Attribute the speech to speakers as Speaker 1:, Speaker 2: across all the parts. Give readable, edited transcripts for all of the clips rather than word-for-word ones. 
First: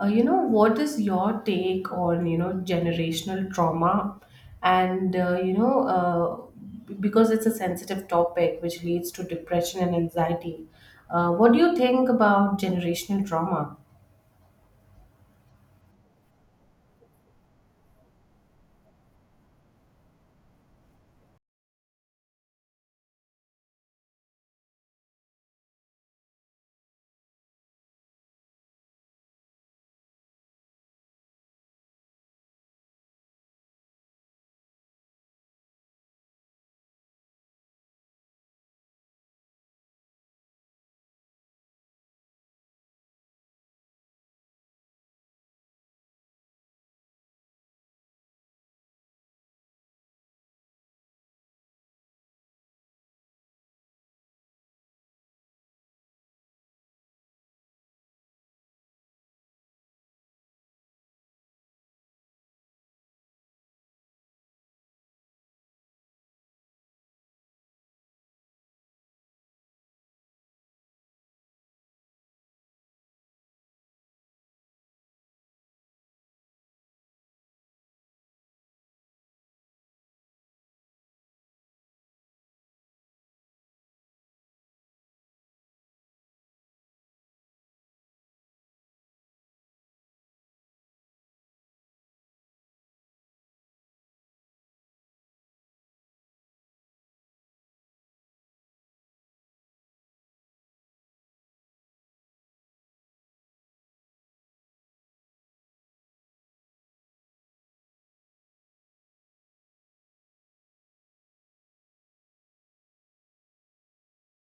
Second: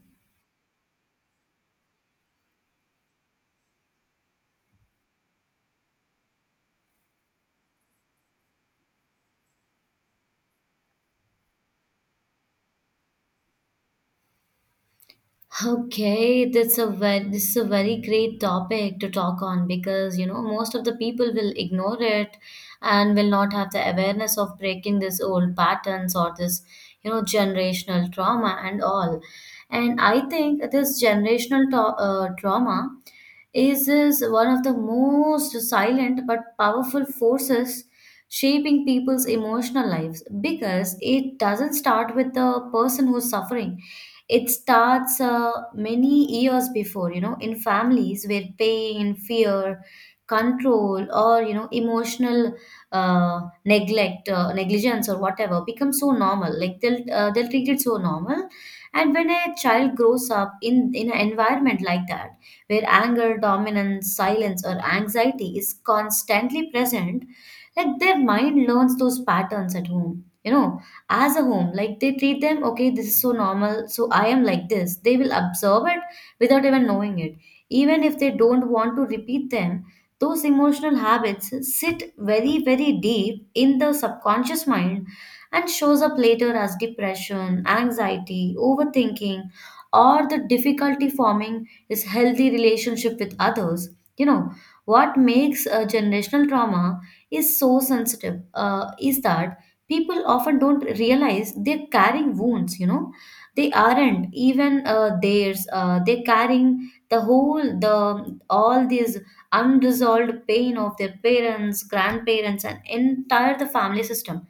Speaker 1: What is your take on, generational trauma? And, uh, you know, because it's a sensitive topic which leads to depression and anxiety, what do you think about generational trauma?
Speaker 2: Okay, that's a very this is a very great topic to talk on because most of the people will ignore it and will not have the awareness of breaking these old patterns or this generational trauma and all. And I think this generational trauma is one of the most silent but powerful forces shaping people's emotional lives, because it doesn't start with the person who's suffering. It starts many years before, in families where pain, fear, control, or, emotional neglect, negligence, or whatever becomes so normal. Like they'll treat it so normal. And when a child grows up in an environment like that, where anger, dominance, silence, or anxiety is constantly present, like their mind learns those patterns at home, as a home. Like they treat them, okay, this is so normal, so I am like this, they will observe it without even knowing it. Even if they don't want to repeat them, those emotional habits sit very, very deep in the subconscious mind, and shows up later as depression, anxiety, overthinking, or the difficulty forming this healthy relationship with others you know what makes a generational trauma is so sensitive is that people often don't realize they're carrying wounds. They aren't even theirs. They're carrying the whole the all these unresolved pain of their parents, grandparents, and entire the family system.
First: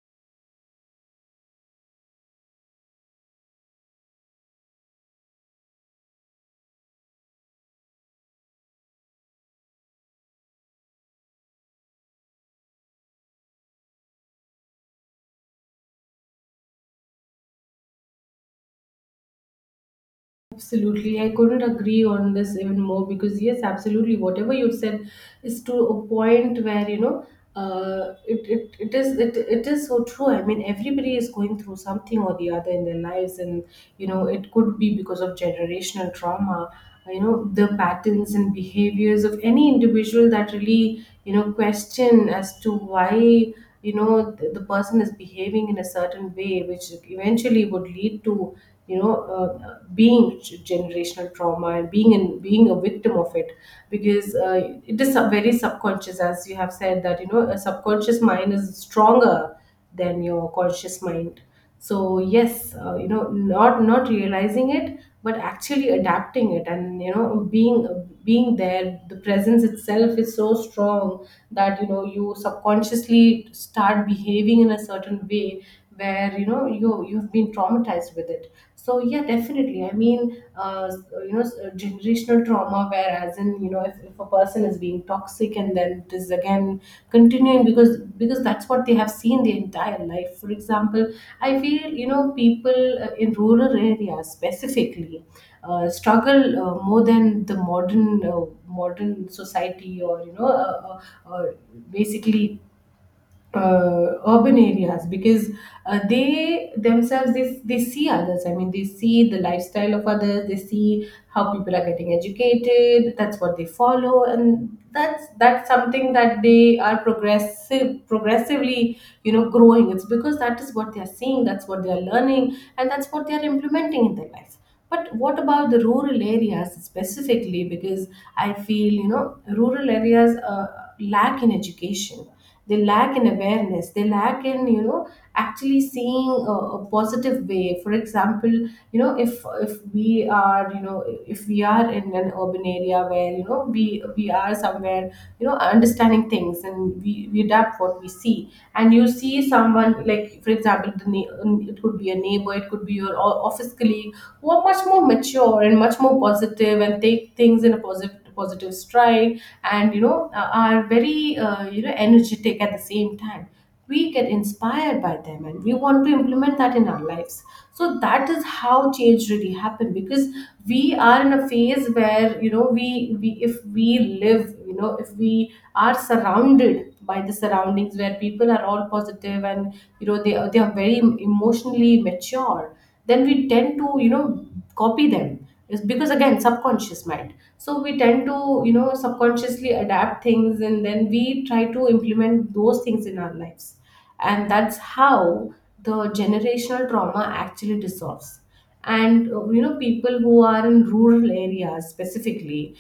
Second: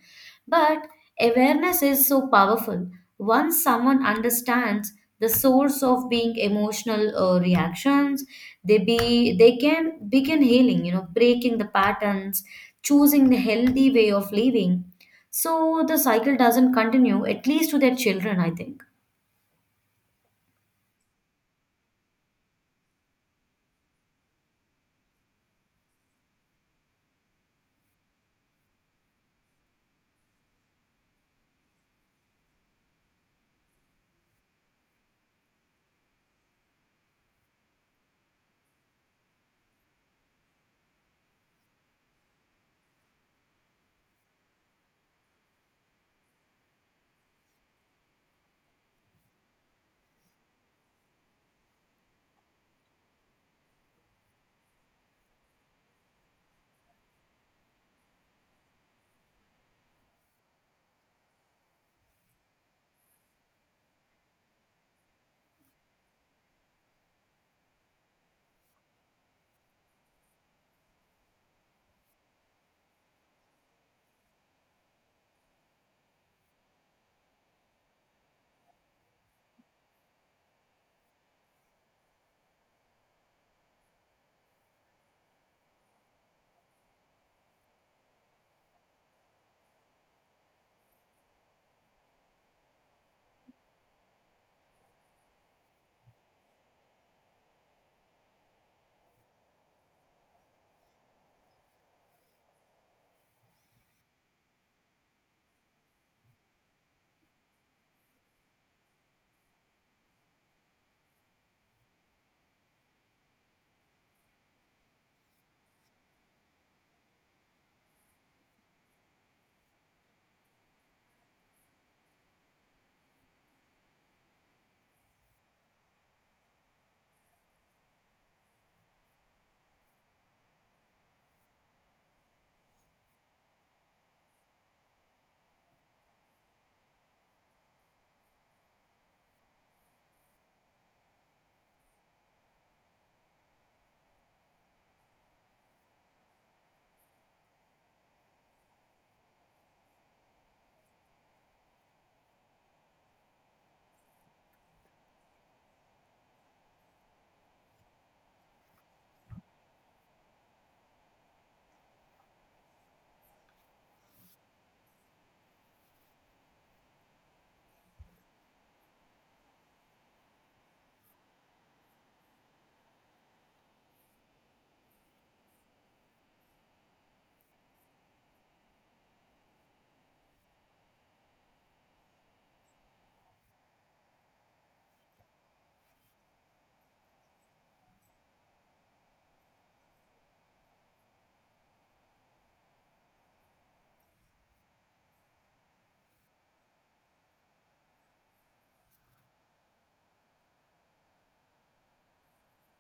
Speaker 2: But awareness is so powerful. Once someone understands the source of being emotional reactions, they can begin healing. Breaking the patterns, choosing the healthy way of living, so the cycle doesn't continue, at least to their children, I think.
Speaker 1: Absolutely, I couldn't agree on this even more because, yes, absolutely, whatever you said is to a point where, you know, it is so true. I mean, everybody is going through something or the other in their lives, and you know it could be because of generational trauma. You know, the patterns and behaviors of any individual that really, you know, question as to why, you know, the person is behaving in a certain way, which eventually would lead to, you know, generational trauma and being a victim of it because it is very subconscious, as you have said, that, you know, a subconscious mind is stronger than your conscious mind. So, yes, you know, not realizing it but actually adapting it, and, you know, being there, the presence itself is so strong that, you know, you subconsciously start behaving in a certain way where, you know, you've been traumatized with it. So, yeah, definitely, I mean, you know, generational trauma, where as in you know, if a person is being toxic and then it is again continuing because that's what they have seen their entire life. For example, I feel, you know, people in rural areas specifically struggle more than the modern society, or, you know, uh, uh, basically urban areas, because they themselves, they see others. I mean, they see the lifestyle of others, they see how people are getting educated. That's what they follow, and that's something that they are progressively, you know, growing. It's because that is what they are seeing, that's what they are learning, and that's what they are implementing in their life. But what about the rural areas specifically? Because I feel, you know, rural areas lack in education, they lack in awareness, they lack in, you know, actually seeing a positive way. For example, you know, if we are, you know, if we are in an urban area where, you know, we are somewhere, you know, understanding things, and we adapt what we see, and you see someone, like, for example, it could be a neighbor, it could be your office colleague, who are much more mature and much more positive and take things in a positive positive stride, and, you know, are very, you know, energetic. At the same time, we get inspired by them, and we want to implement that in our lives. So that is how change really happened, because we are in a phase where, you know, we if we live, you know, if we are surrounded by the surroundings where people are all positive and, you know, they are very emotionally mature, then we tend to, you know, copy them. It's because, again, subconscious mind. So we tend to, you know, subconsciously adapt things, and then we try to implement those things in our lives, and that's how the generational trauma actually dissolves. And you know, people who are in rural areas specifically,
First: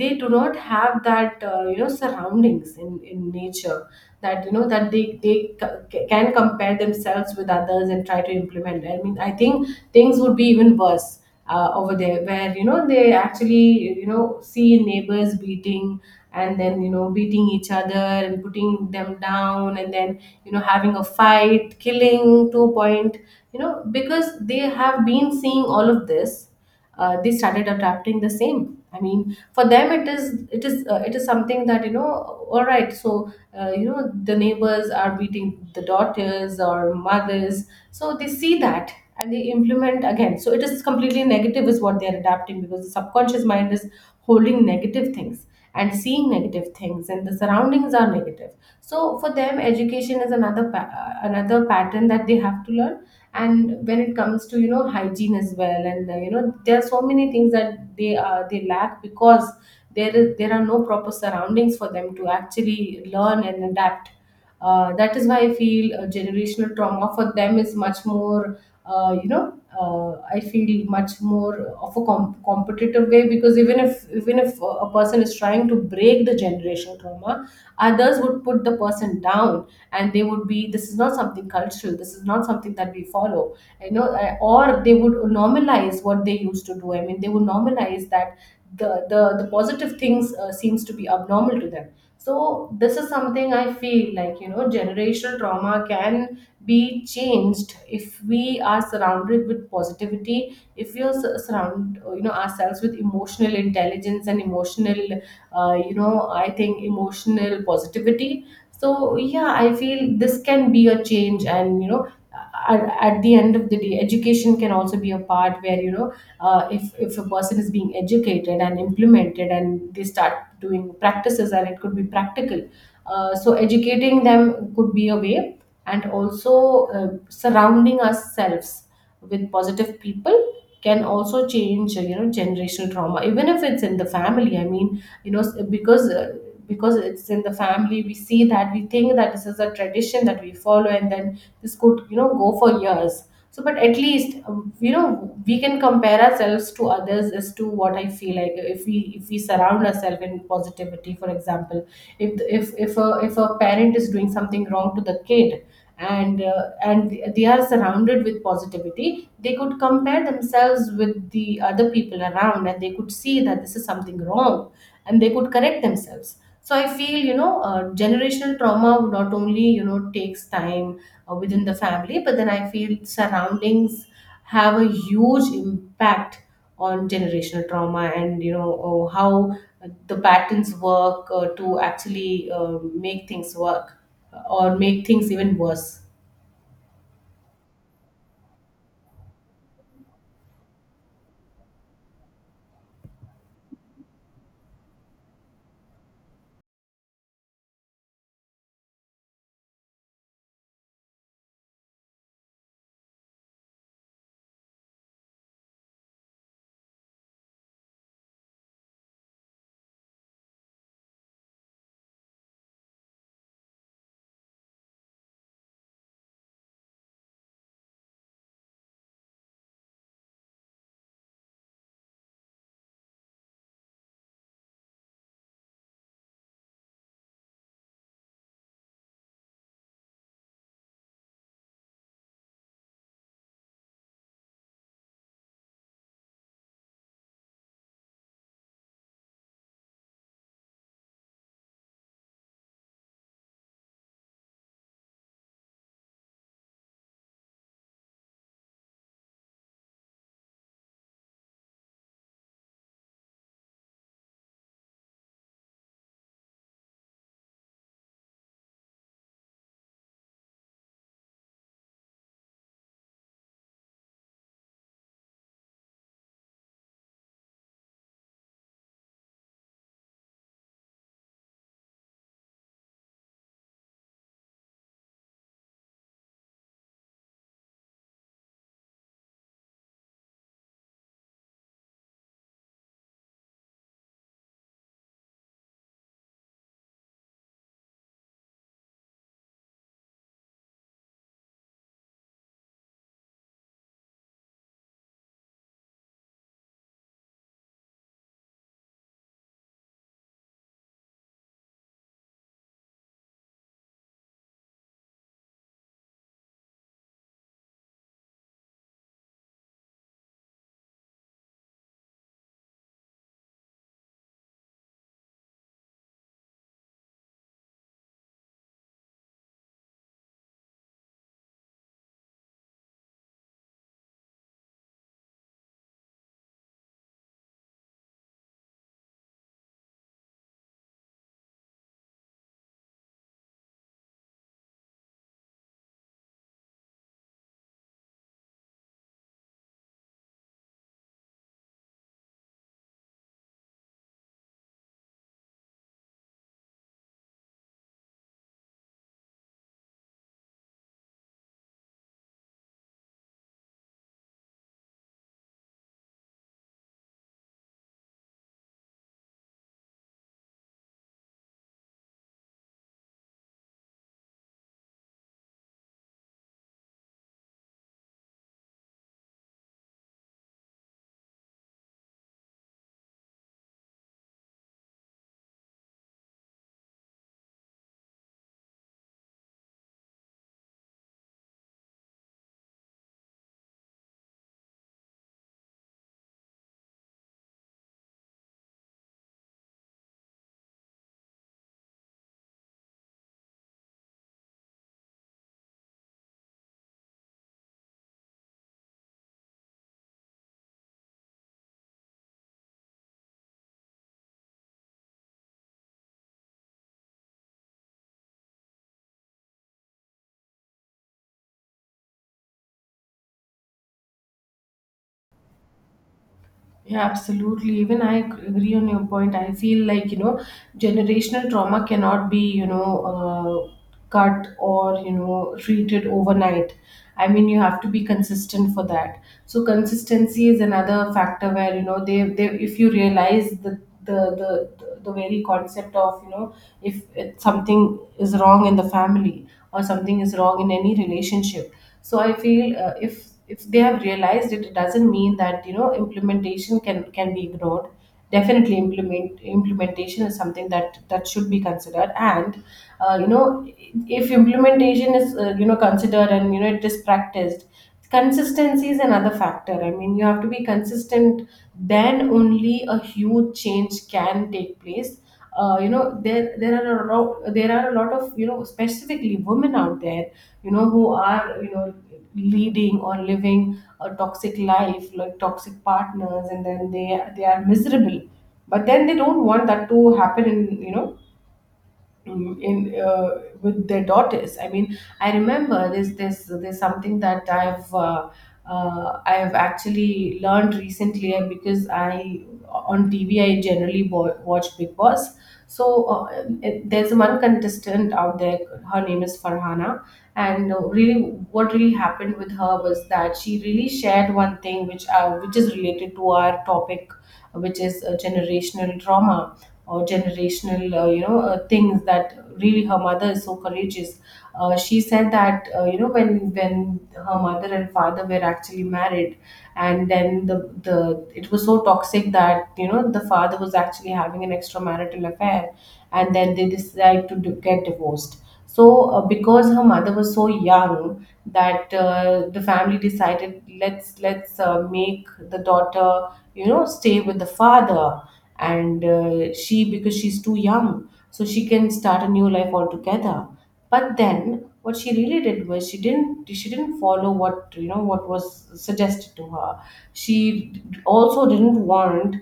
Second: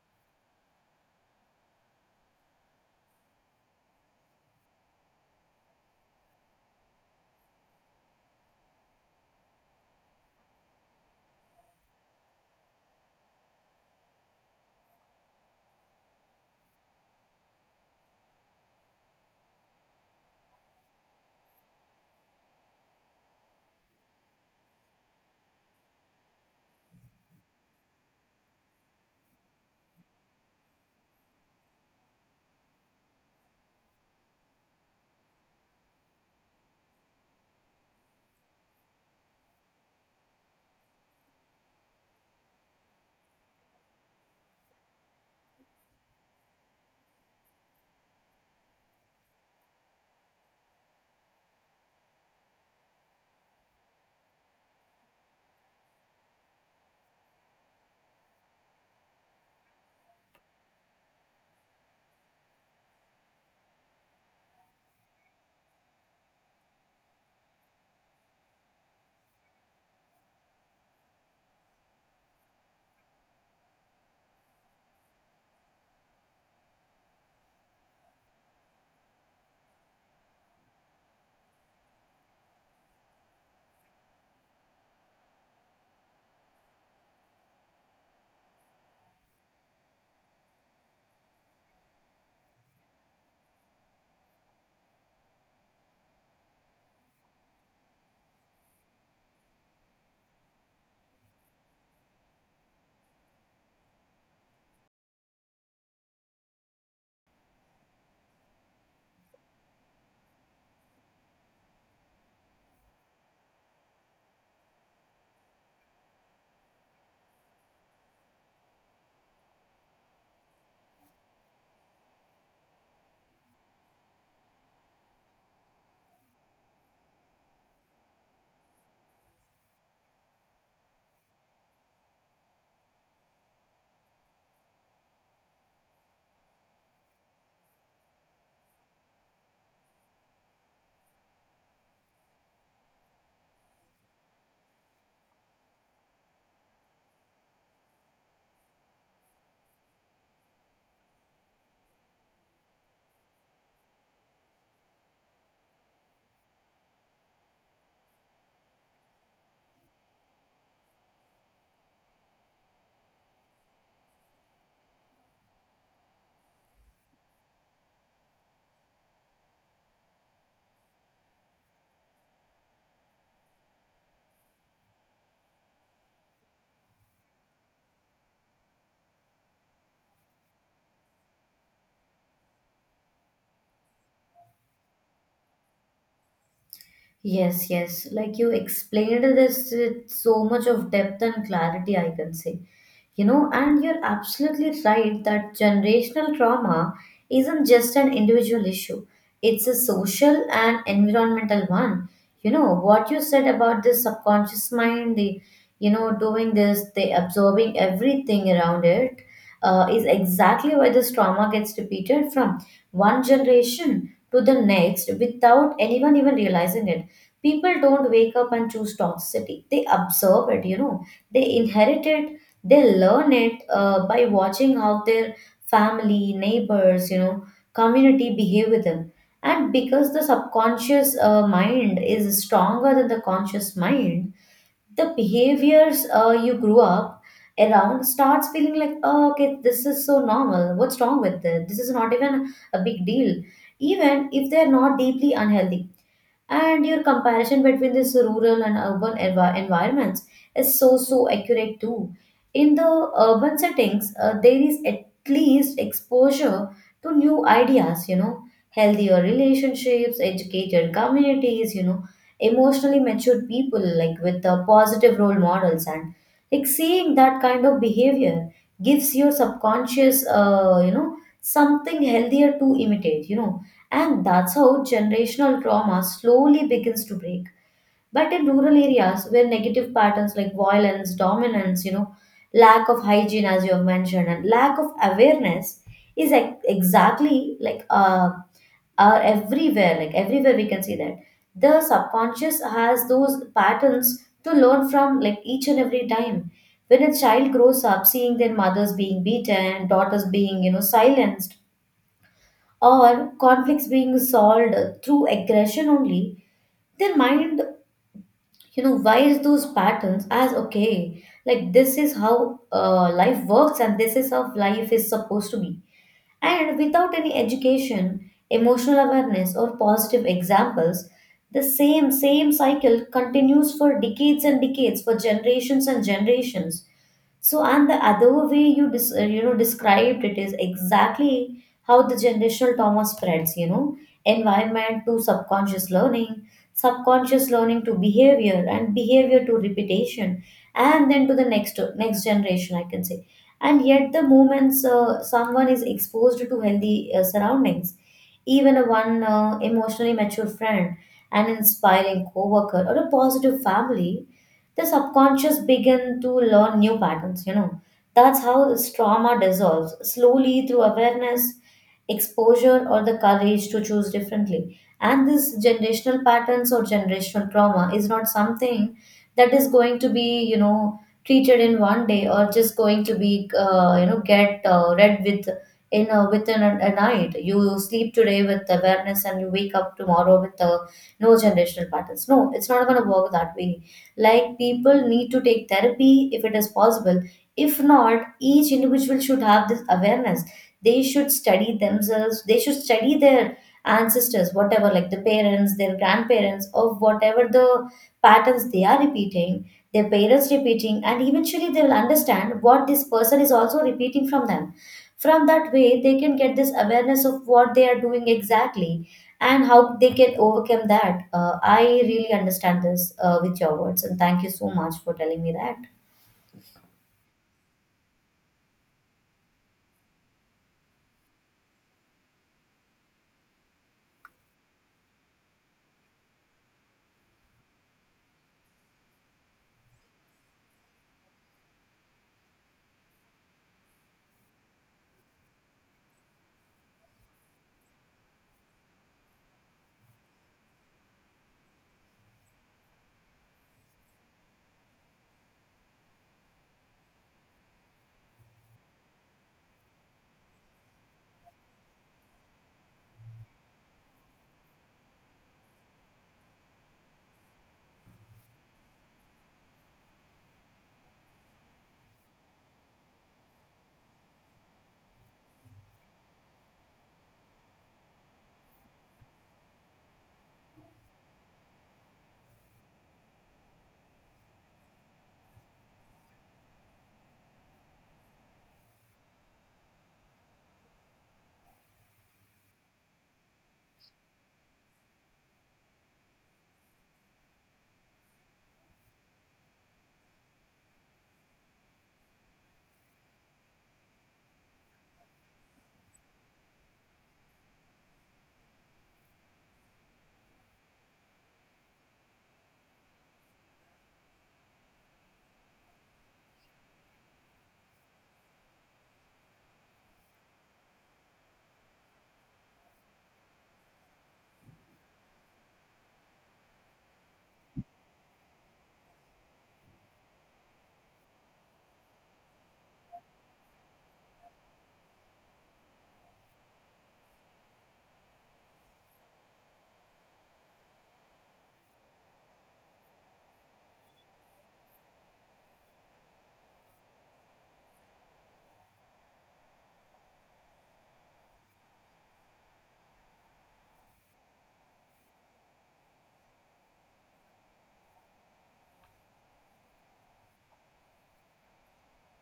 Speaker 1: they do not have that, you know, surroundings in nature, that, you know, that they can compare themselves with others and try to implement. I mean, I think things would be even worse over there, where, you know, they actually, you know, see neighbors beating and then, you know, beating each other and putting them down, and then, you know, having a fight, killing, to a point. You know, because they have been seeing all of this, they started adapting the same. I mean, for them, it is, it is something that, you know, all right. So, you know, the neighbors are beating the daughters or mothers, so they see that and they implement again. So it is completely negative is what they are adapting, because the subconscious mind is holding negative things and seeing negative things, and the surroundings are negative. So for them education is another another pattern that they have to learn. And when it comes to, you know, hygiene as well, and, you know, there are so many things that they, they lack, because there are no proper surroundings for them to actually learn and adapt. That is why I feel generational trauma for them is much more, you know, I feel much more of a competitive way, because even if a person is trying to break the generational trauma, others would put the person down, and they would be, this is not something cultural, this is not something that we follow. You know, or they would normalize what they used to do. I mean, they would normalize that the positive things seems to be abnormal to them. So this is something I feel like, you know, generational trauma can be changed if we are surrounded with positivity, if we are surround, you know, ourselves with emotional intelligence and emotional, you know, I think emotional positivity. So, yeah, I feel this can be a change. And you know, at the end of the day, education can also be a part where, you know, if a person is being educated and implemented and they start doing practices, and it could be practical. So educating them could be a way. And also, surrounding ourselves with positive people can also change, you know, generational trauma, even if it's in the family. I mean, you know, because it's in the family, we see that, we think that this is a tradition that we follow, and then this could, you know, go for years. So, but at least you know, we can compare ourselves to others, as to, what I feel like, if we surround ourselves in positivity. For example, if a parent is doing something wrong to the kid, and they are surrounded with positivity, they could compare themselves with the other people around, and they could see that this is something wrong, and they could correct themselves. So I feel, you know, generational trauma not only, you know, takes time within the family, but then I feel surroundings have a huge impact on generational trauma, and, you know, oh, how the patterns work, to actually, make things work, or make things even worse.
Speaker 2: Yes, yes. Like you explained this with so much of depth and clarity, I can say. And you're absolutely right that generational trauma isn't just an individual issue, it's a social and environmental one. What you said about the subconscious mind, the doing this, they absorbing everything around it, is exactly why this trauma gets repeated from one generation to the next without anyone even realizing it. People don't wake up and choose toxicity, they absorb it, you know, they inherit it. They learn it by watching how their family, neighbors, community behave with them. And because the subconscious mind is stronger than the conscious mind, the behaviors you grew up around starts feeling like, oh, okay, this is so normal, what's wrong with this, this is not even a big deal, even if they're not deeply unhealthy. And your comparison between this rural and urban environments is so, so accurate too. In the urban settings, there is at least exposure to new ideas, healthier relationships, educated communities, emotionally matured people, like with positive role models, and like seeing that kind of behavior gives your subconscious something healthier to imitate. And that's how generational trauma slowly begins to break. But in rural areas where negative patterns like violence, dominance, lack of hygiene, as you have mentioned, and lack of awareness exactly like are everywhere, like everywhere we can see that, the subconscious has those patterns to learn from, like each and every time when a child grows up seeing their mothers being beaten, daughters being silenced, or conflicts being solved through aggression only, their mind, wires those patterns as, okay, like, this is how life works and this is how life is supposed to be. And without any education, emotional awareness, or positive examples, the same cycle continues for decades and decades, for generations and generations. So, and the other way you dis- you know described it is exactly how the generational trauma spreads. Environment to subconscious learning to behavior, and behavior to repetition, and then to the next generation, I can say. And yet the moments someone is exposed to healthy surroundings, even a one emotionally mature friend, an inspiring coworker, or a positive family, the subconscious begin to learn new patterns. That's how this trauma dissolves slowly through awareness, exposure, or the courage to choose differently. And this generational patterns or generational trauma is not something that is going to be treated in one day, or just going to be get read with in within a night. You sleep today with awareness and you wake up tomorrow with a no generational patterns. No, it's not going to work that way. Like, people need to take therapy if it is possible. If not, each individual should have this awareness. They should study themselves, they should study their ancestors, whatever, like the parents, their grandparents, of whatever the patterns they are repeating, their parents repeating, and eventually they will understand what this person is also repeating from them. From that way, they can get this awareness of what they are doing exactly and how they can overcome that. I really understand this with your words, and thank you so much for telling me that.
Speaker 1: Yeah, absolutely. Even I agree on your point. I feel like, you know, generational trauma cannot be, you know, cut, or, you know, treated overnight. I mean, you have to be consistent for that. So consistency is another factor where, you know, they if you realize the, the, the very concept of, you know, if it, something is wrong in the family, or something is wrong in any relationship. So I feel, if they have realized it, it doesn't mean that, you know, implementation can be ignored. Definitely, implementation is something that should be considered. And, you know, if implementation is, you know, considered, and, you know, it is practiced, consistency is another factor. I mean, you have to be consistent, then only a huge change can take place. You know, there are a lot of, you know, specifically, women out there, you know, who are, you know, leading or living a toxic life, like toxic partners, and then they are miserable. But then they don't want that to happen in, you know, in, with their daughters. I mean, I remember this, there's something that I've actually learned recently, because I, on TV I generally watch Big Boss. So, uh, there's one contestant out there, her name is Farhana. And, really, what really happened with her was that she really shared one thing, which, which is related to our topic, which is, generational trauma or generational, things, that really her mother is so courageous. She said that, you know, when her mother and father were actually married, and then the it was so toxic that, you know, the father was actually having an extramarital affair, and then they decided to get divorced. So, because her mother was so young, that, the family decided, let's, let's make the daughter, you know, stay with the father. And, she, because she's too young, so She can start a new life altogether. But then what she really did was she didn't follow what what was suggested to her. She also didn't want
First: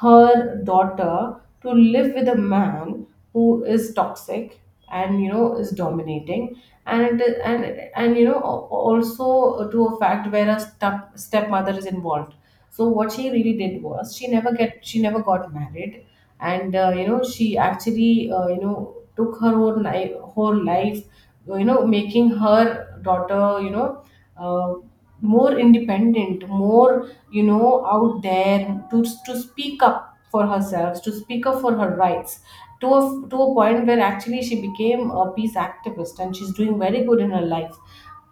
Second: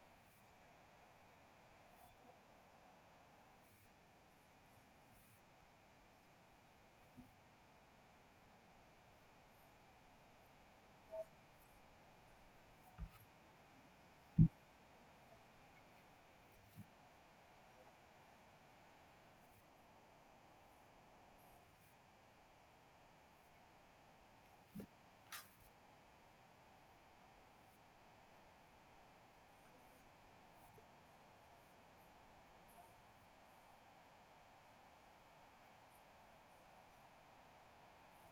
Speaker 1: her daughter to live with a man who is toxic and is dominating, and and and also to a fact where a stepmother is involved. So what she really did was she never got married, and she actually took her own life whole life, making her daughter uh, more independent, more out there to speak up for herself, to speak up for her rights. To a point where actually she became a peace activist and she's doing very good in her life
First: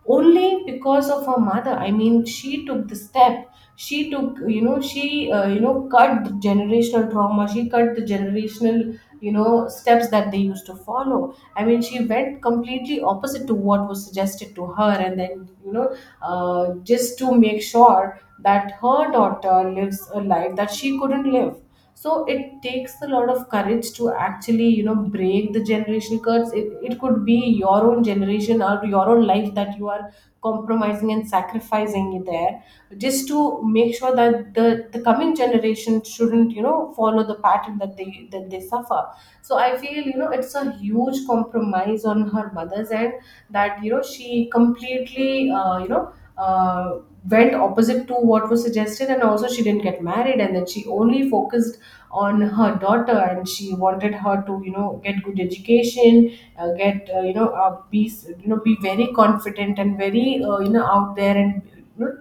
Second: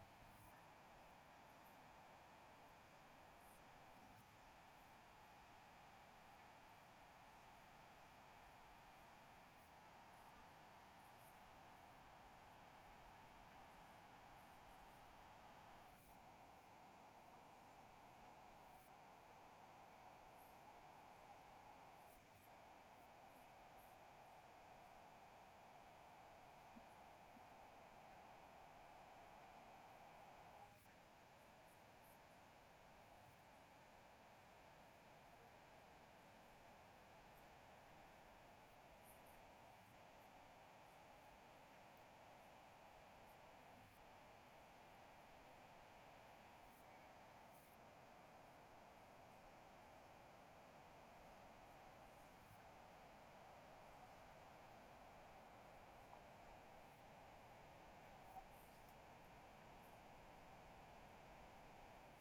Speaker 1: only because of her mother. I mean, she took the step. She took you know she uh, you know cut the generational trauma. She cut the generational steps that they used to follow. I mean, she went completely opposite to what was suggested to her, and then just to make sure that her daughter lives a life that she couldn't live. So it takes a lot of courage to actually break the generation curse. It could be your own generation or your own life that you are compromising and sacrificing it there, just to make sure that the coming generation shouldn't follow the pattern that they suffer. So I feel, it's a huge compromise on her mother's end, that she completely uh, went opposite to what was suggested, and also she didn't get married, and then she only focused on her daughter, and she wanted her to get good education, get be be very confident and very out there, and you know,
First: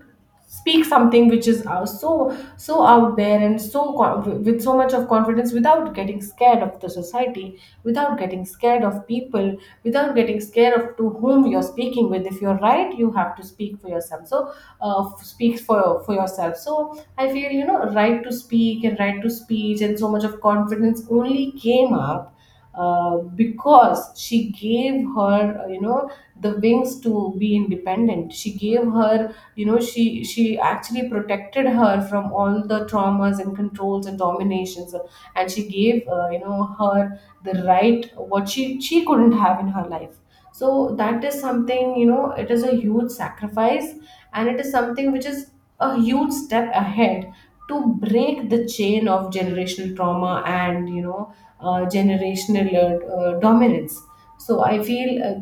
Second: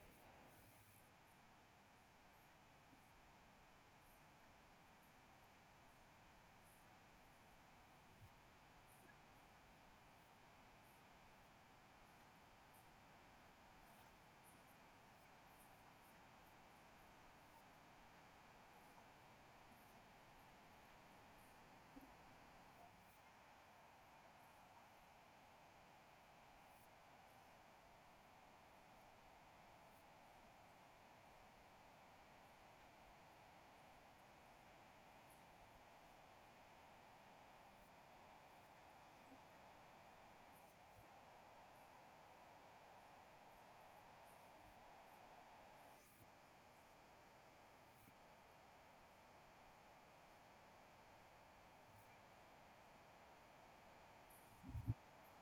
Speaker 1: speak something which is so so out there, and so with so much of confidence, without getting scared of the society, without getting scared of people, without getting scared of to whom you're speaking with. If you're right, you have to speak for yourself. So speak for yourself. So I feel, you know, right to speak and right to speech and so much of confidence only came up because she gave her, the wings to be independent. She gave her, you know, she actually protected her from all the traumas and controls and dominations, and she gave, her the right what she couldn't have in her life. So that is something, you know, it is a huge sacrifice, and it is something which is a huge step ahead to break the chain of generational trauma, and generational dominance. So I feel,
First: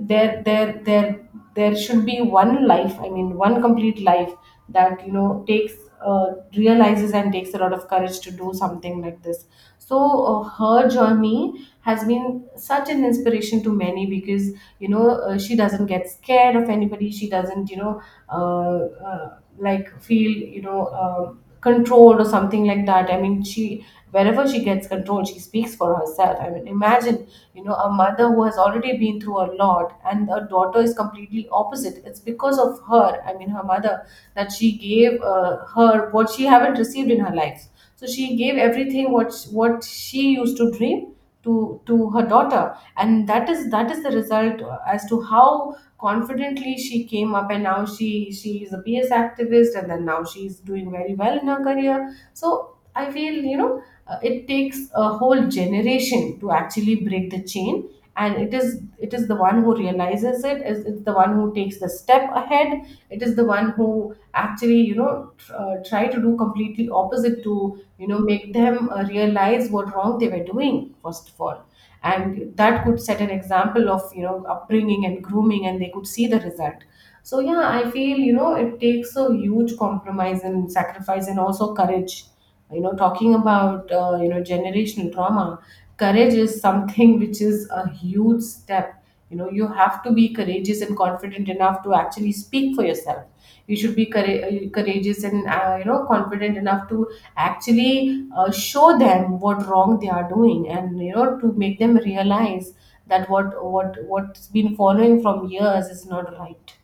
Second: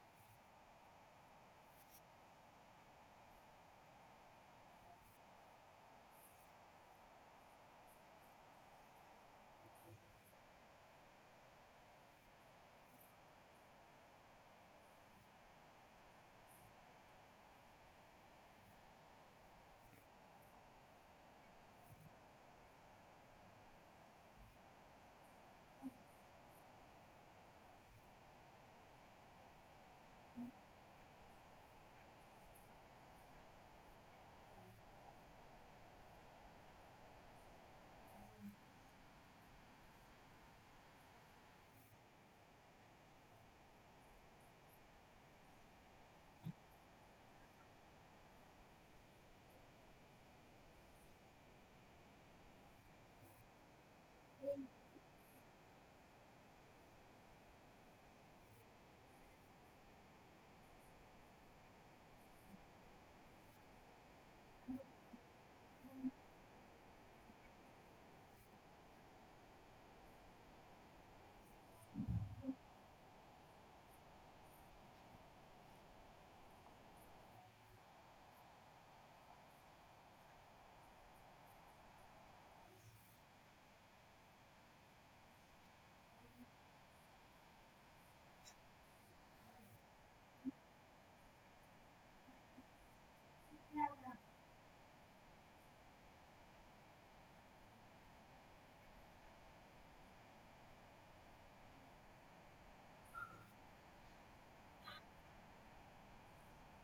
Speaker 1: there there there there should be one life, I mean, one complete life, that takes, uh, realizes and takes a lot of courage to do something like this. So her journey has been such an inspiration to many, because she doesn't get scared of anybody. She doesn't uh, uh, like feel controlled or something like that. I mean, she, wherever she gets control, she speaks for herself. I mean, imagine, a mother who has already been through a lot, and a daughter is completely opposite. It's because of her, I mean, her mother, that she gave her what she haven't received in her life. So she gave everything what she used to dream to her daughter, and that is the result, as to how confidently she came up, and now she is a PS activist, and then now she's doing very well in her career. So I feel, it takes a whole generation to actually break the chain. And it is the one who realizes, it is it's the one who takes the step ahead, it is the one who actually try to do completely opposite, to make them realize what wrong they were doing first of all. And that could set an example of upbringing and grooming, and they could see the result. So yeah, I feel, it takes a huge compromise and sacrifice and also courage. You know, talking about generational trauma, courage is something which is a huge step. You know, you have to be courageous and confident enough to actually speak for yourself. You should be courageous and confident enough to actually show them what wrong they are doing, and to make them realize that what's been following from years is not right.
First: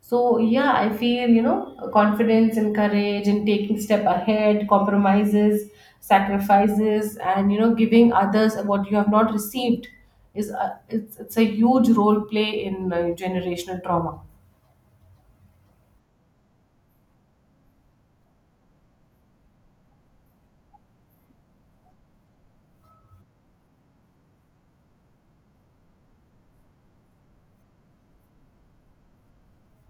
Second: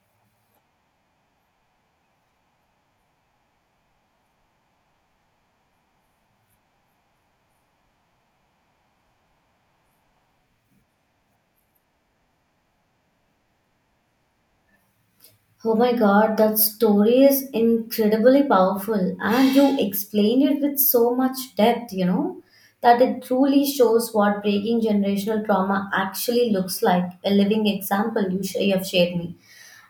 Speaker 1: So yeah, I feel, confidence and courage and taking step ahead, compromises, sacrifices, and giving others what you have not received is it's a huge role play in generational trauma.
Speaker 2: Oh my god, that story is incredibly powerful, and you explained it with so much depth, you know, that it truly shows what breaking generational trauma actually looks like. A living example you have shared me.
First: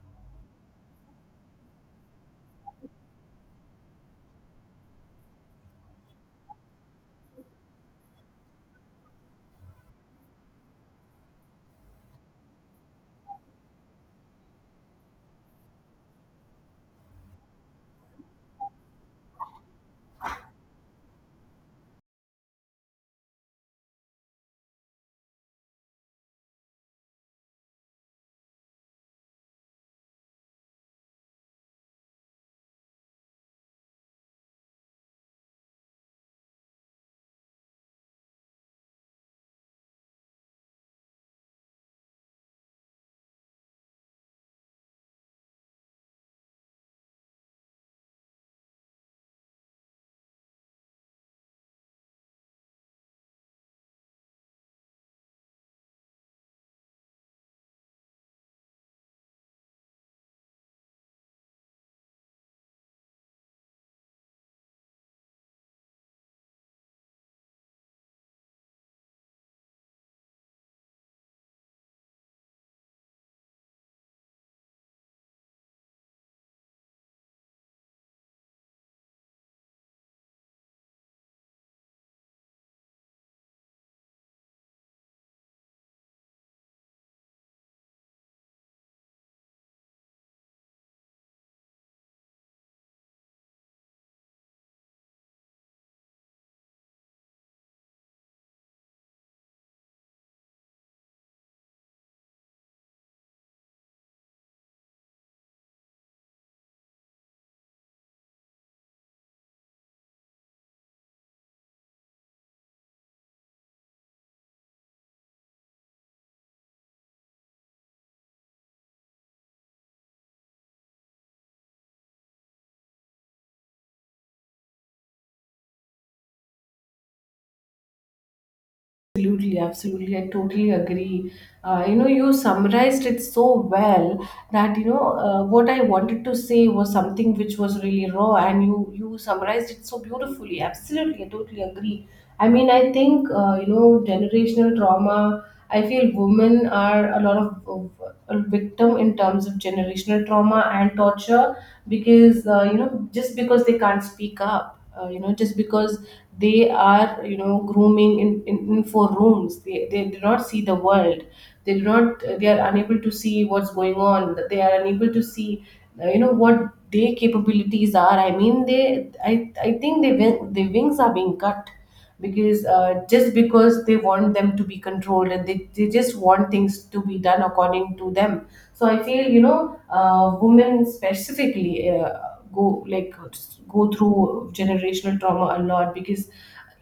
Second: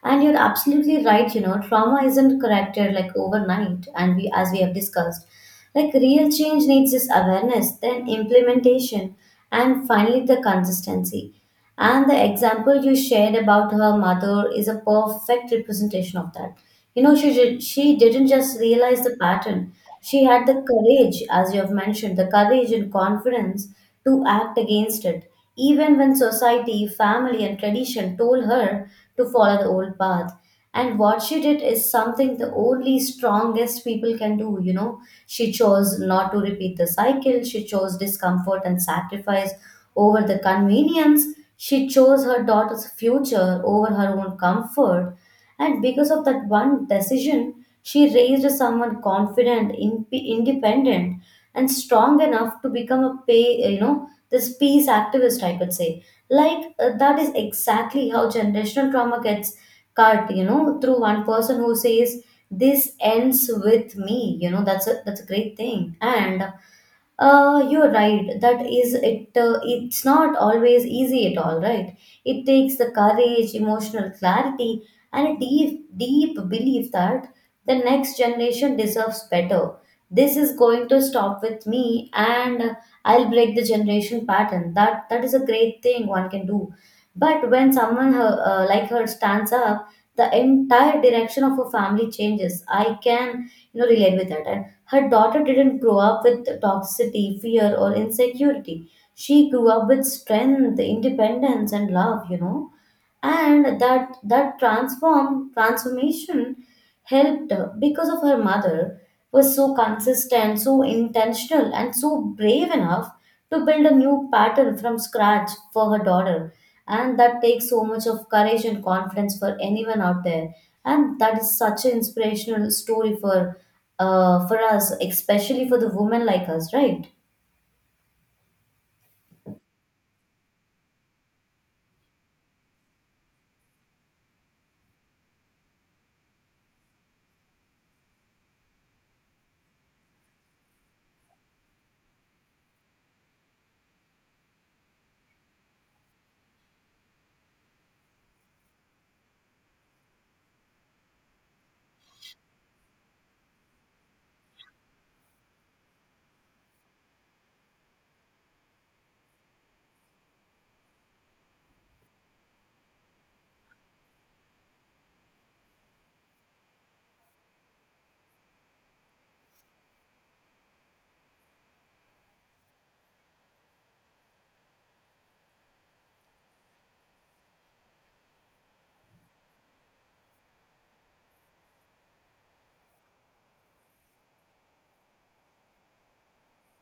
Speaker 2: And you're absolutely right, trauma isn't corrected like overnight, and as we have discussed, like real change needs this awareness, then implementation, and finally the consistency. And the example you shared about her mother is a perfect representation of that. You know, she did, she didn't just realize the pattern; she had the courage, as you have mentioned, the courage and confidence to act against it even when society, family, and tradition told her to follow the old path. And what she did is something the only strongest people can do, you know. She chose not to repeat the cycle, she chose discomfort and sacrifice over the convenience, she chose her daughter's future over her own comfort. And because of that one decision, she raised someone confident, independent, and strong enough to become a pay you know this peace activist, I could say. Like that is exactly how generational trauma gets cut through one person who says this ends with me. That's a great thing. And you're right. That is it. It's not always easy at all, right? It takes the courage, emotional clarity, and a deep, deep belief that the next generation deserves better. This is going to stop with me, and I'll break the generation pattern. That is a great thing one can do. But when someone like her stands up, the entire direction of a family changes. I can relate with that. And her daughter didn't grow up with toxicity, fear, or insecurity. She grew up with strength, independence, and love, you know, and that transformation helped her, because of her mother was so consistent, so intentional, and so brave enough to build a new pattern from scratch for her daughter. And that takes so much of courage and confidence for anyone out there, and that is such an inspirational story for us, especially for the women like us, right?
Speaker 1: Absolutely, absolutely. I totally agree. You know, you summarized it so well that what I wanted to say was something which was really raw, and you summarized it so beautifully. Absolutely, I totally agree. I mean, I think generational trauma, I feel women are a lot a victim in terms of generational trauma and torture, because just because they can't speak up, just because they are grooming in four rooms, they do not see the world, they do not, they are unable to see what's going on, they are unable to see what their capabilities are. I mean, I think their wings are being cut, because just because they want them to be controlled, and they just want things to be done according to them. So I feel, women specifically go like go through generational trauma a lot, because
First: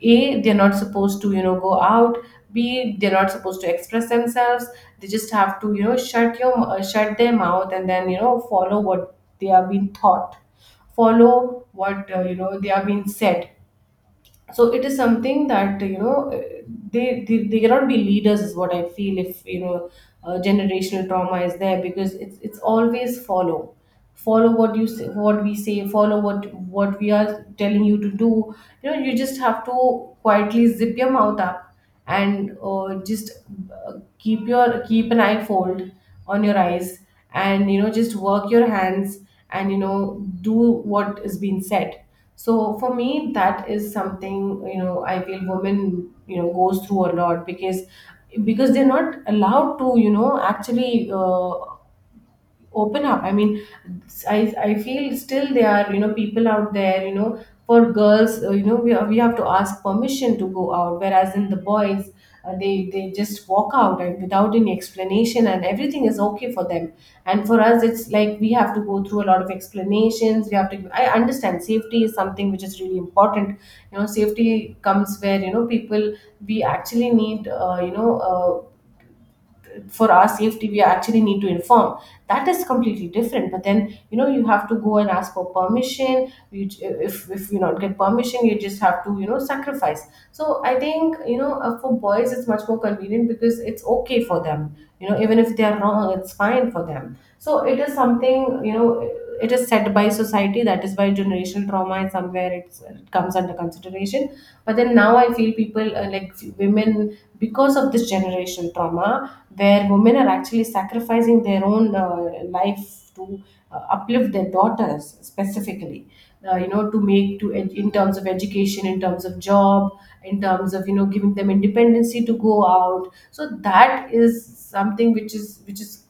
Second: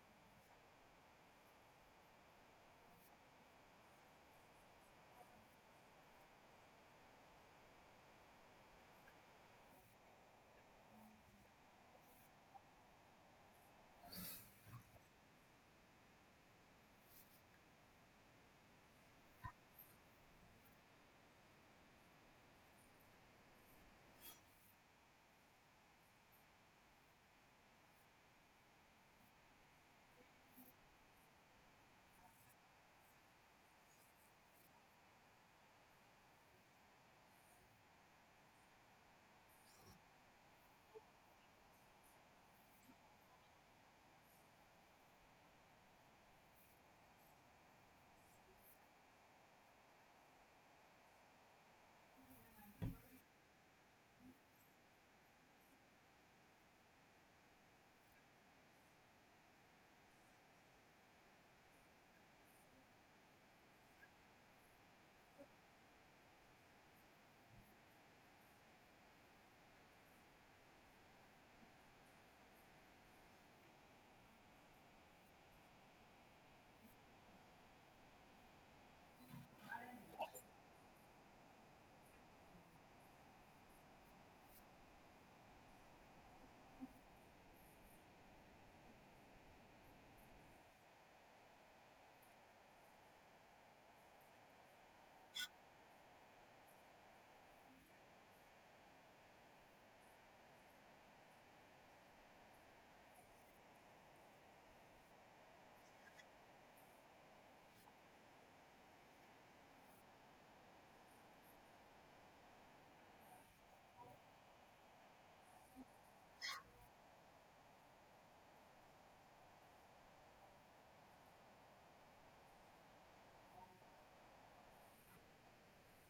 Speaker 1: A, they're not supposed to go out, B, they're not supposed to express themselves, they just have to shut your shut their mouth, and then follow what they are being taught, follow what they are being said. So it is something that they cannot be leaders, is what I feel. If generational trauma is there, because it's always follow, follow what you say, what we say, follow what we are telling you to do. You know, you just have to quietly zip your mouth up, and just uh, keep your, keep an eye fold on your eyes, and just work your hands, and do what is being said. So for me, that is something, you know, I feel women, you know, goes through a lot, because they're not allowed to actually open up. I mean, I feel still there are people out there, you know, for girls, we have to ask permission to go out, whereas in the boys, they just walk out and without any explanation, and everything is okay for them. And for us, it's like we have to go through a lot of explanations. We have to, I understand, safety is something which is really important. You know, safety comes where, you know, people, we actually need for our safety, we actually need to inform. That is completely different. But then, you know, you have to go and ask for permission. You, if you not get permission, you just have to, you know, sacrifice. So I think, for boys it's much more convenient, because it's okay for them, you know, even if they are wrong, it's fine for them. So it is something, you know, it is set by society, that is why generational trauma is somewhere it comes under consideration. But then now I feel people, like women, because of this generational trauma, where women are actually sacrificing their own life to uplift their daughters specifically, to make to in terms of education, in terms of job, in terms of giving them independency to go out. So that is something which is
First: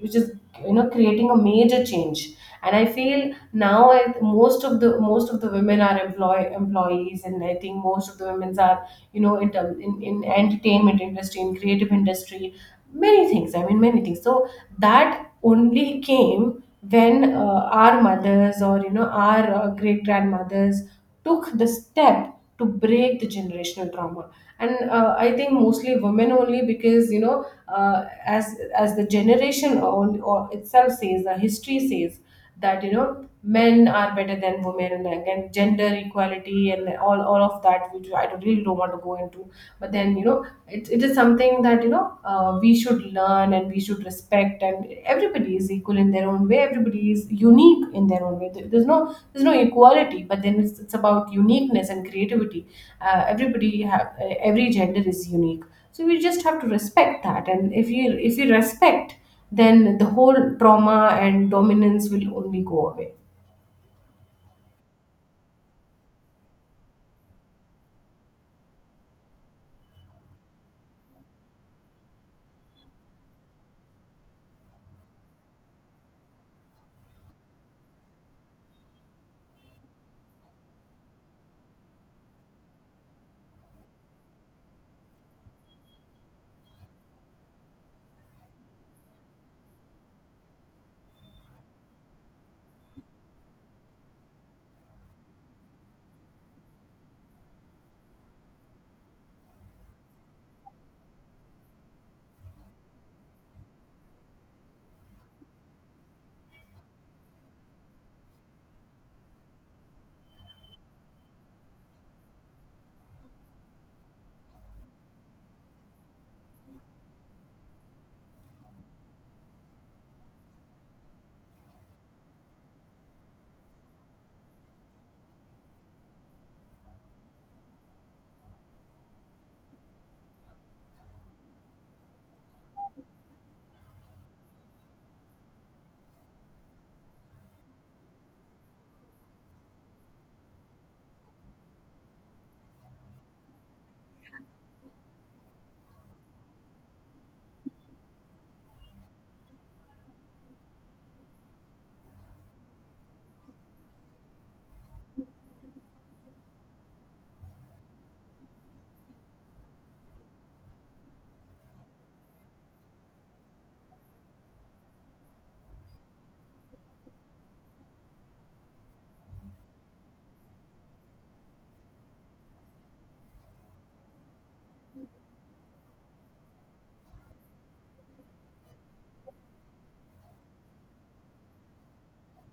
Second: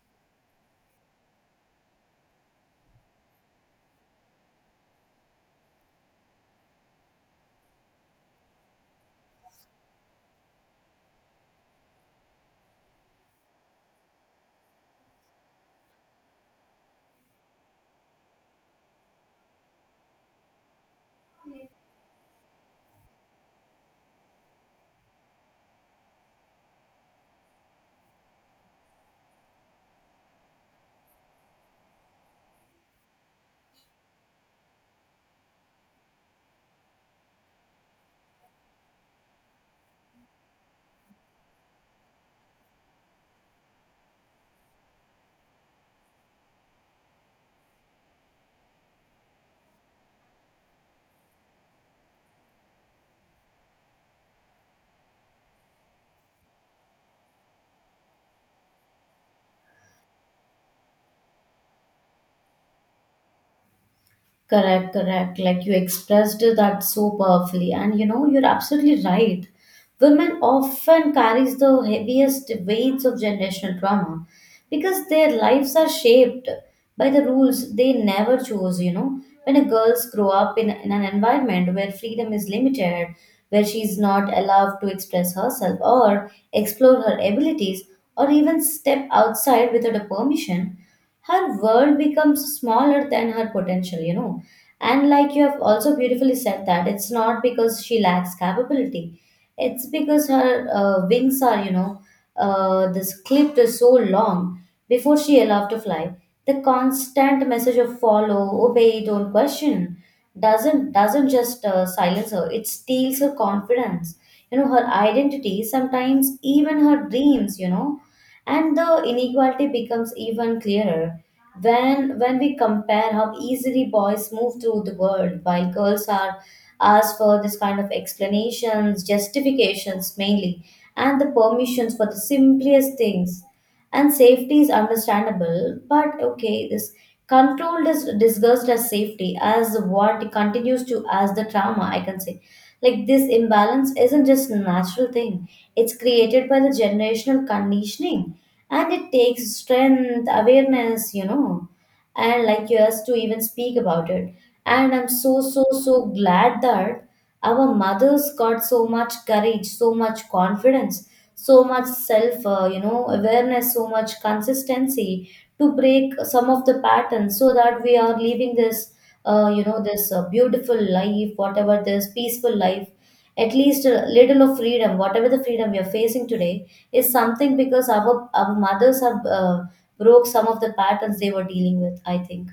Speaker 1: which is creating a major change. And I feel now most of the women are employees, and I think most of the women are, you know, in in entertainment industry, in creative industry, many things, I mean, many things. So that only came when our mothers, or our great grandmothers took the step to break the generational trauma. And I think mostly women only, because as the generation or itself says, the history says that men are better than women, and again gender equality and all of that, which I really don't want to go into. But then, you know, it is something that we should learn and we should respect, and everybody is equal in their own way, everybody is unique in their own way. There's no, there's no equality, but then it's about uniqueness and creativity. Everybody have every gender is unique. So we just have to respect that, and if you, if you respect, then the whole trauma and dominance will only go away.
Speaker 2: Correct, correct. Like you expressed that so powerfully. And you know, you're absolutely right. Women often carries the heaviest weights of generational trauma because their lives are shaped by the rules they never chose, you know. When a girls grow up in an environment where freedom is limited, where she's not allowed to express herself or explore her abilities or even step outside without a permission, her world becomes smaller than her potential, you know. And like you have also beautifully said, that it's not because she lacks capability, it's because her wings are you know, this clipped so long before she allowed to fly. The constant message of follow, obey, don't question doesn't just silence her; it steals her confidence, you know, her identity, sometimes even her dreams, and the inequality becomes even clearer when we compare how easily boys move through the world while girls are asked for this kind of explanations, justifications mainly, and the permissions for the simplest things. And safety is understandable, but okay, this control is discussed as safety as what continues to as the trauma, I can say. Like this imbalance isn't just a natural thing, it's created by the generational conditioning, and it takes strength, awareness, and like yours, to even speak about it. And I'm so, so, so glad that our mothers got so much courage, so much confidence, so much self awareness, so much consistency, to break some of the patterns so that we are living this beautiful life, whatever this peaceful life, at least a little of freedom, whatever the freedom we are facing today, is something because our mothers have broke some of the patterns they were dealing with, I think.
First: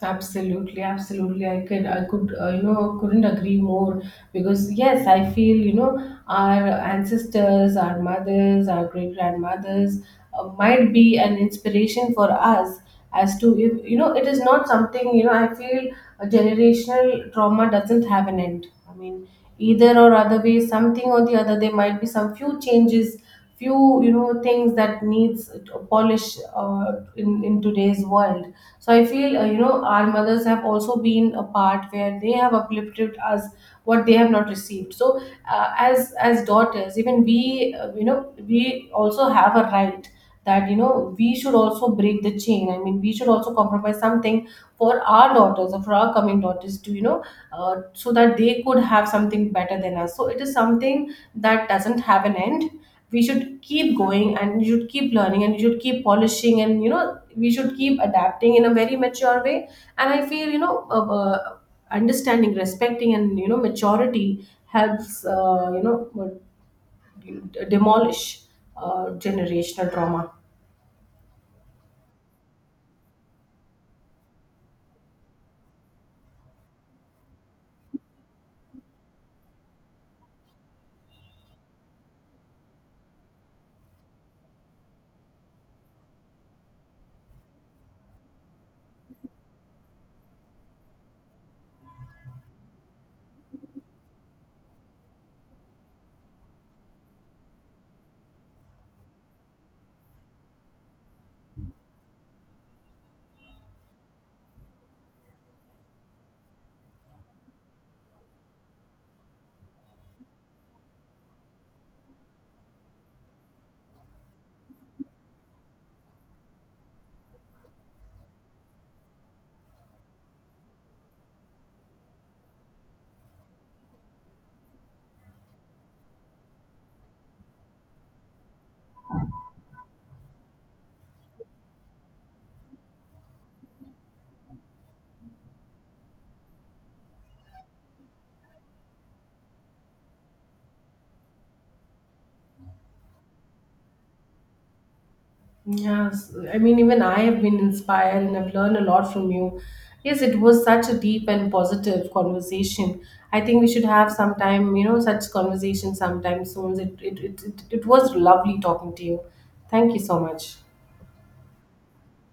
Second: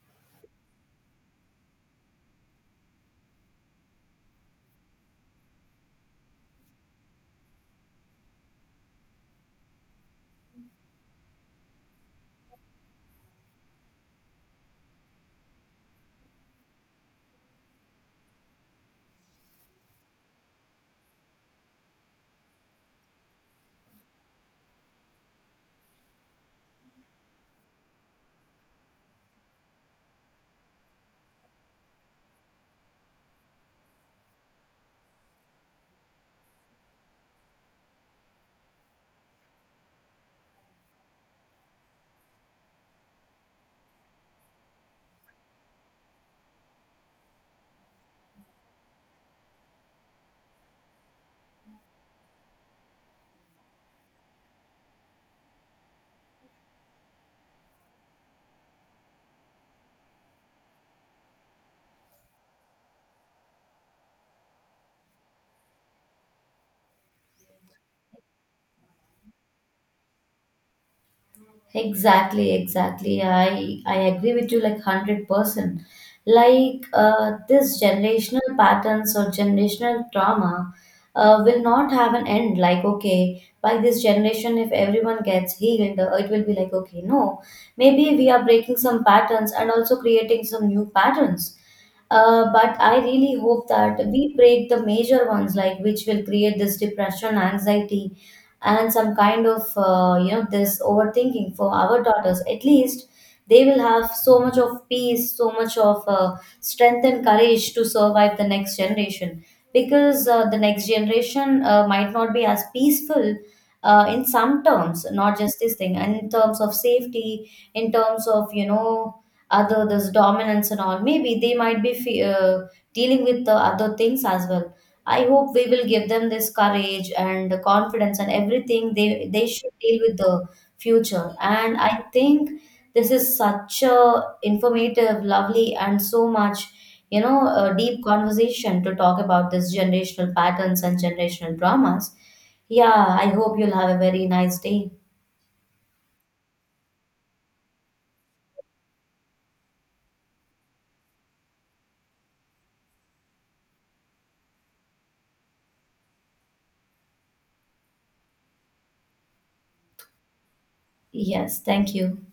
Speaker 1: Absolutely, absolutely. I could, couldn't agree more. Because yes, I feel, you know, our ancestors, our mothers, our great grandmothers, might be an inspiration for us as to, you know, it is not something, you know, I feel a generational trauma doesn't have an end. I mean, either or other way, something or the other, there might be some few changes, few, you know, things that needs to polish, in today's world. So I feel, our mothers have also been a part where they have uplifted us what they have not received. So as daughters, even we, we also have a right, that you know we should also break the chain. I mean, we should also compromise something for our daughters, or for our coming daughters, to you know, so that they could have something better than us. So it is something that doesn't have an end. We should keep going, and you should keep learning, and you should keep polishing, and you know, we should keep adapting in a very mature way. And I feel, understanding, respecting, and you know, maturity helps demolish generational trauma.
Speaker 2: Exactly, exactly. I agree with you, like, 100%. Like this generational patterns or generational trauma will not have an end. Like, okay, by this generation, if everyone gets healed, it will be like, okay, no, maybe we are breaking some patterns and also creating some new patterns. But I really hope that we break the major ones, like which will create this depression, anxiety, and some kind of this overthinking for our daughters. At least they will have so much of peace, so much of strength and courage to survive the next generation, because the next generation might not be as peaceful in some terms, not just this thing, and in terms of safety, in terms of other this dominance and all. Maybe they might be dealing with the other things as well. I hope we will give them this courage and the confidence and everything they should deal with the future. And I think this is such a informative, lovely, and so much, you know, a deep conversation to talk about this generational patterns and generational dramas. Yeah, I hope you'll have a very nice day.
Speaker 1: Yes, I mean, even I have been inspired and I've learned a lot from you. Yes, it was such a deep and positive conversation. I think we should have some time, you know, such conversation sometime soon. It was lovely talking to you. Thank you so much.
Speaker 2: Yes, thank you.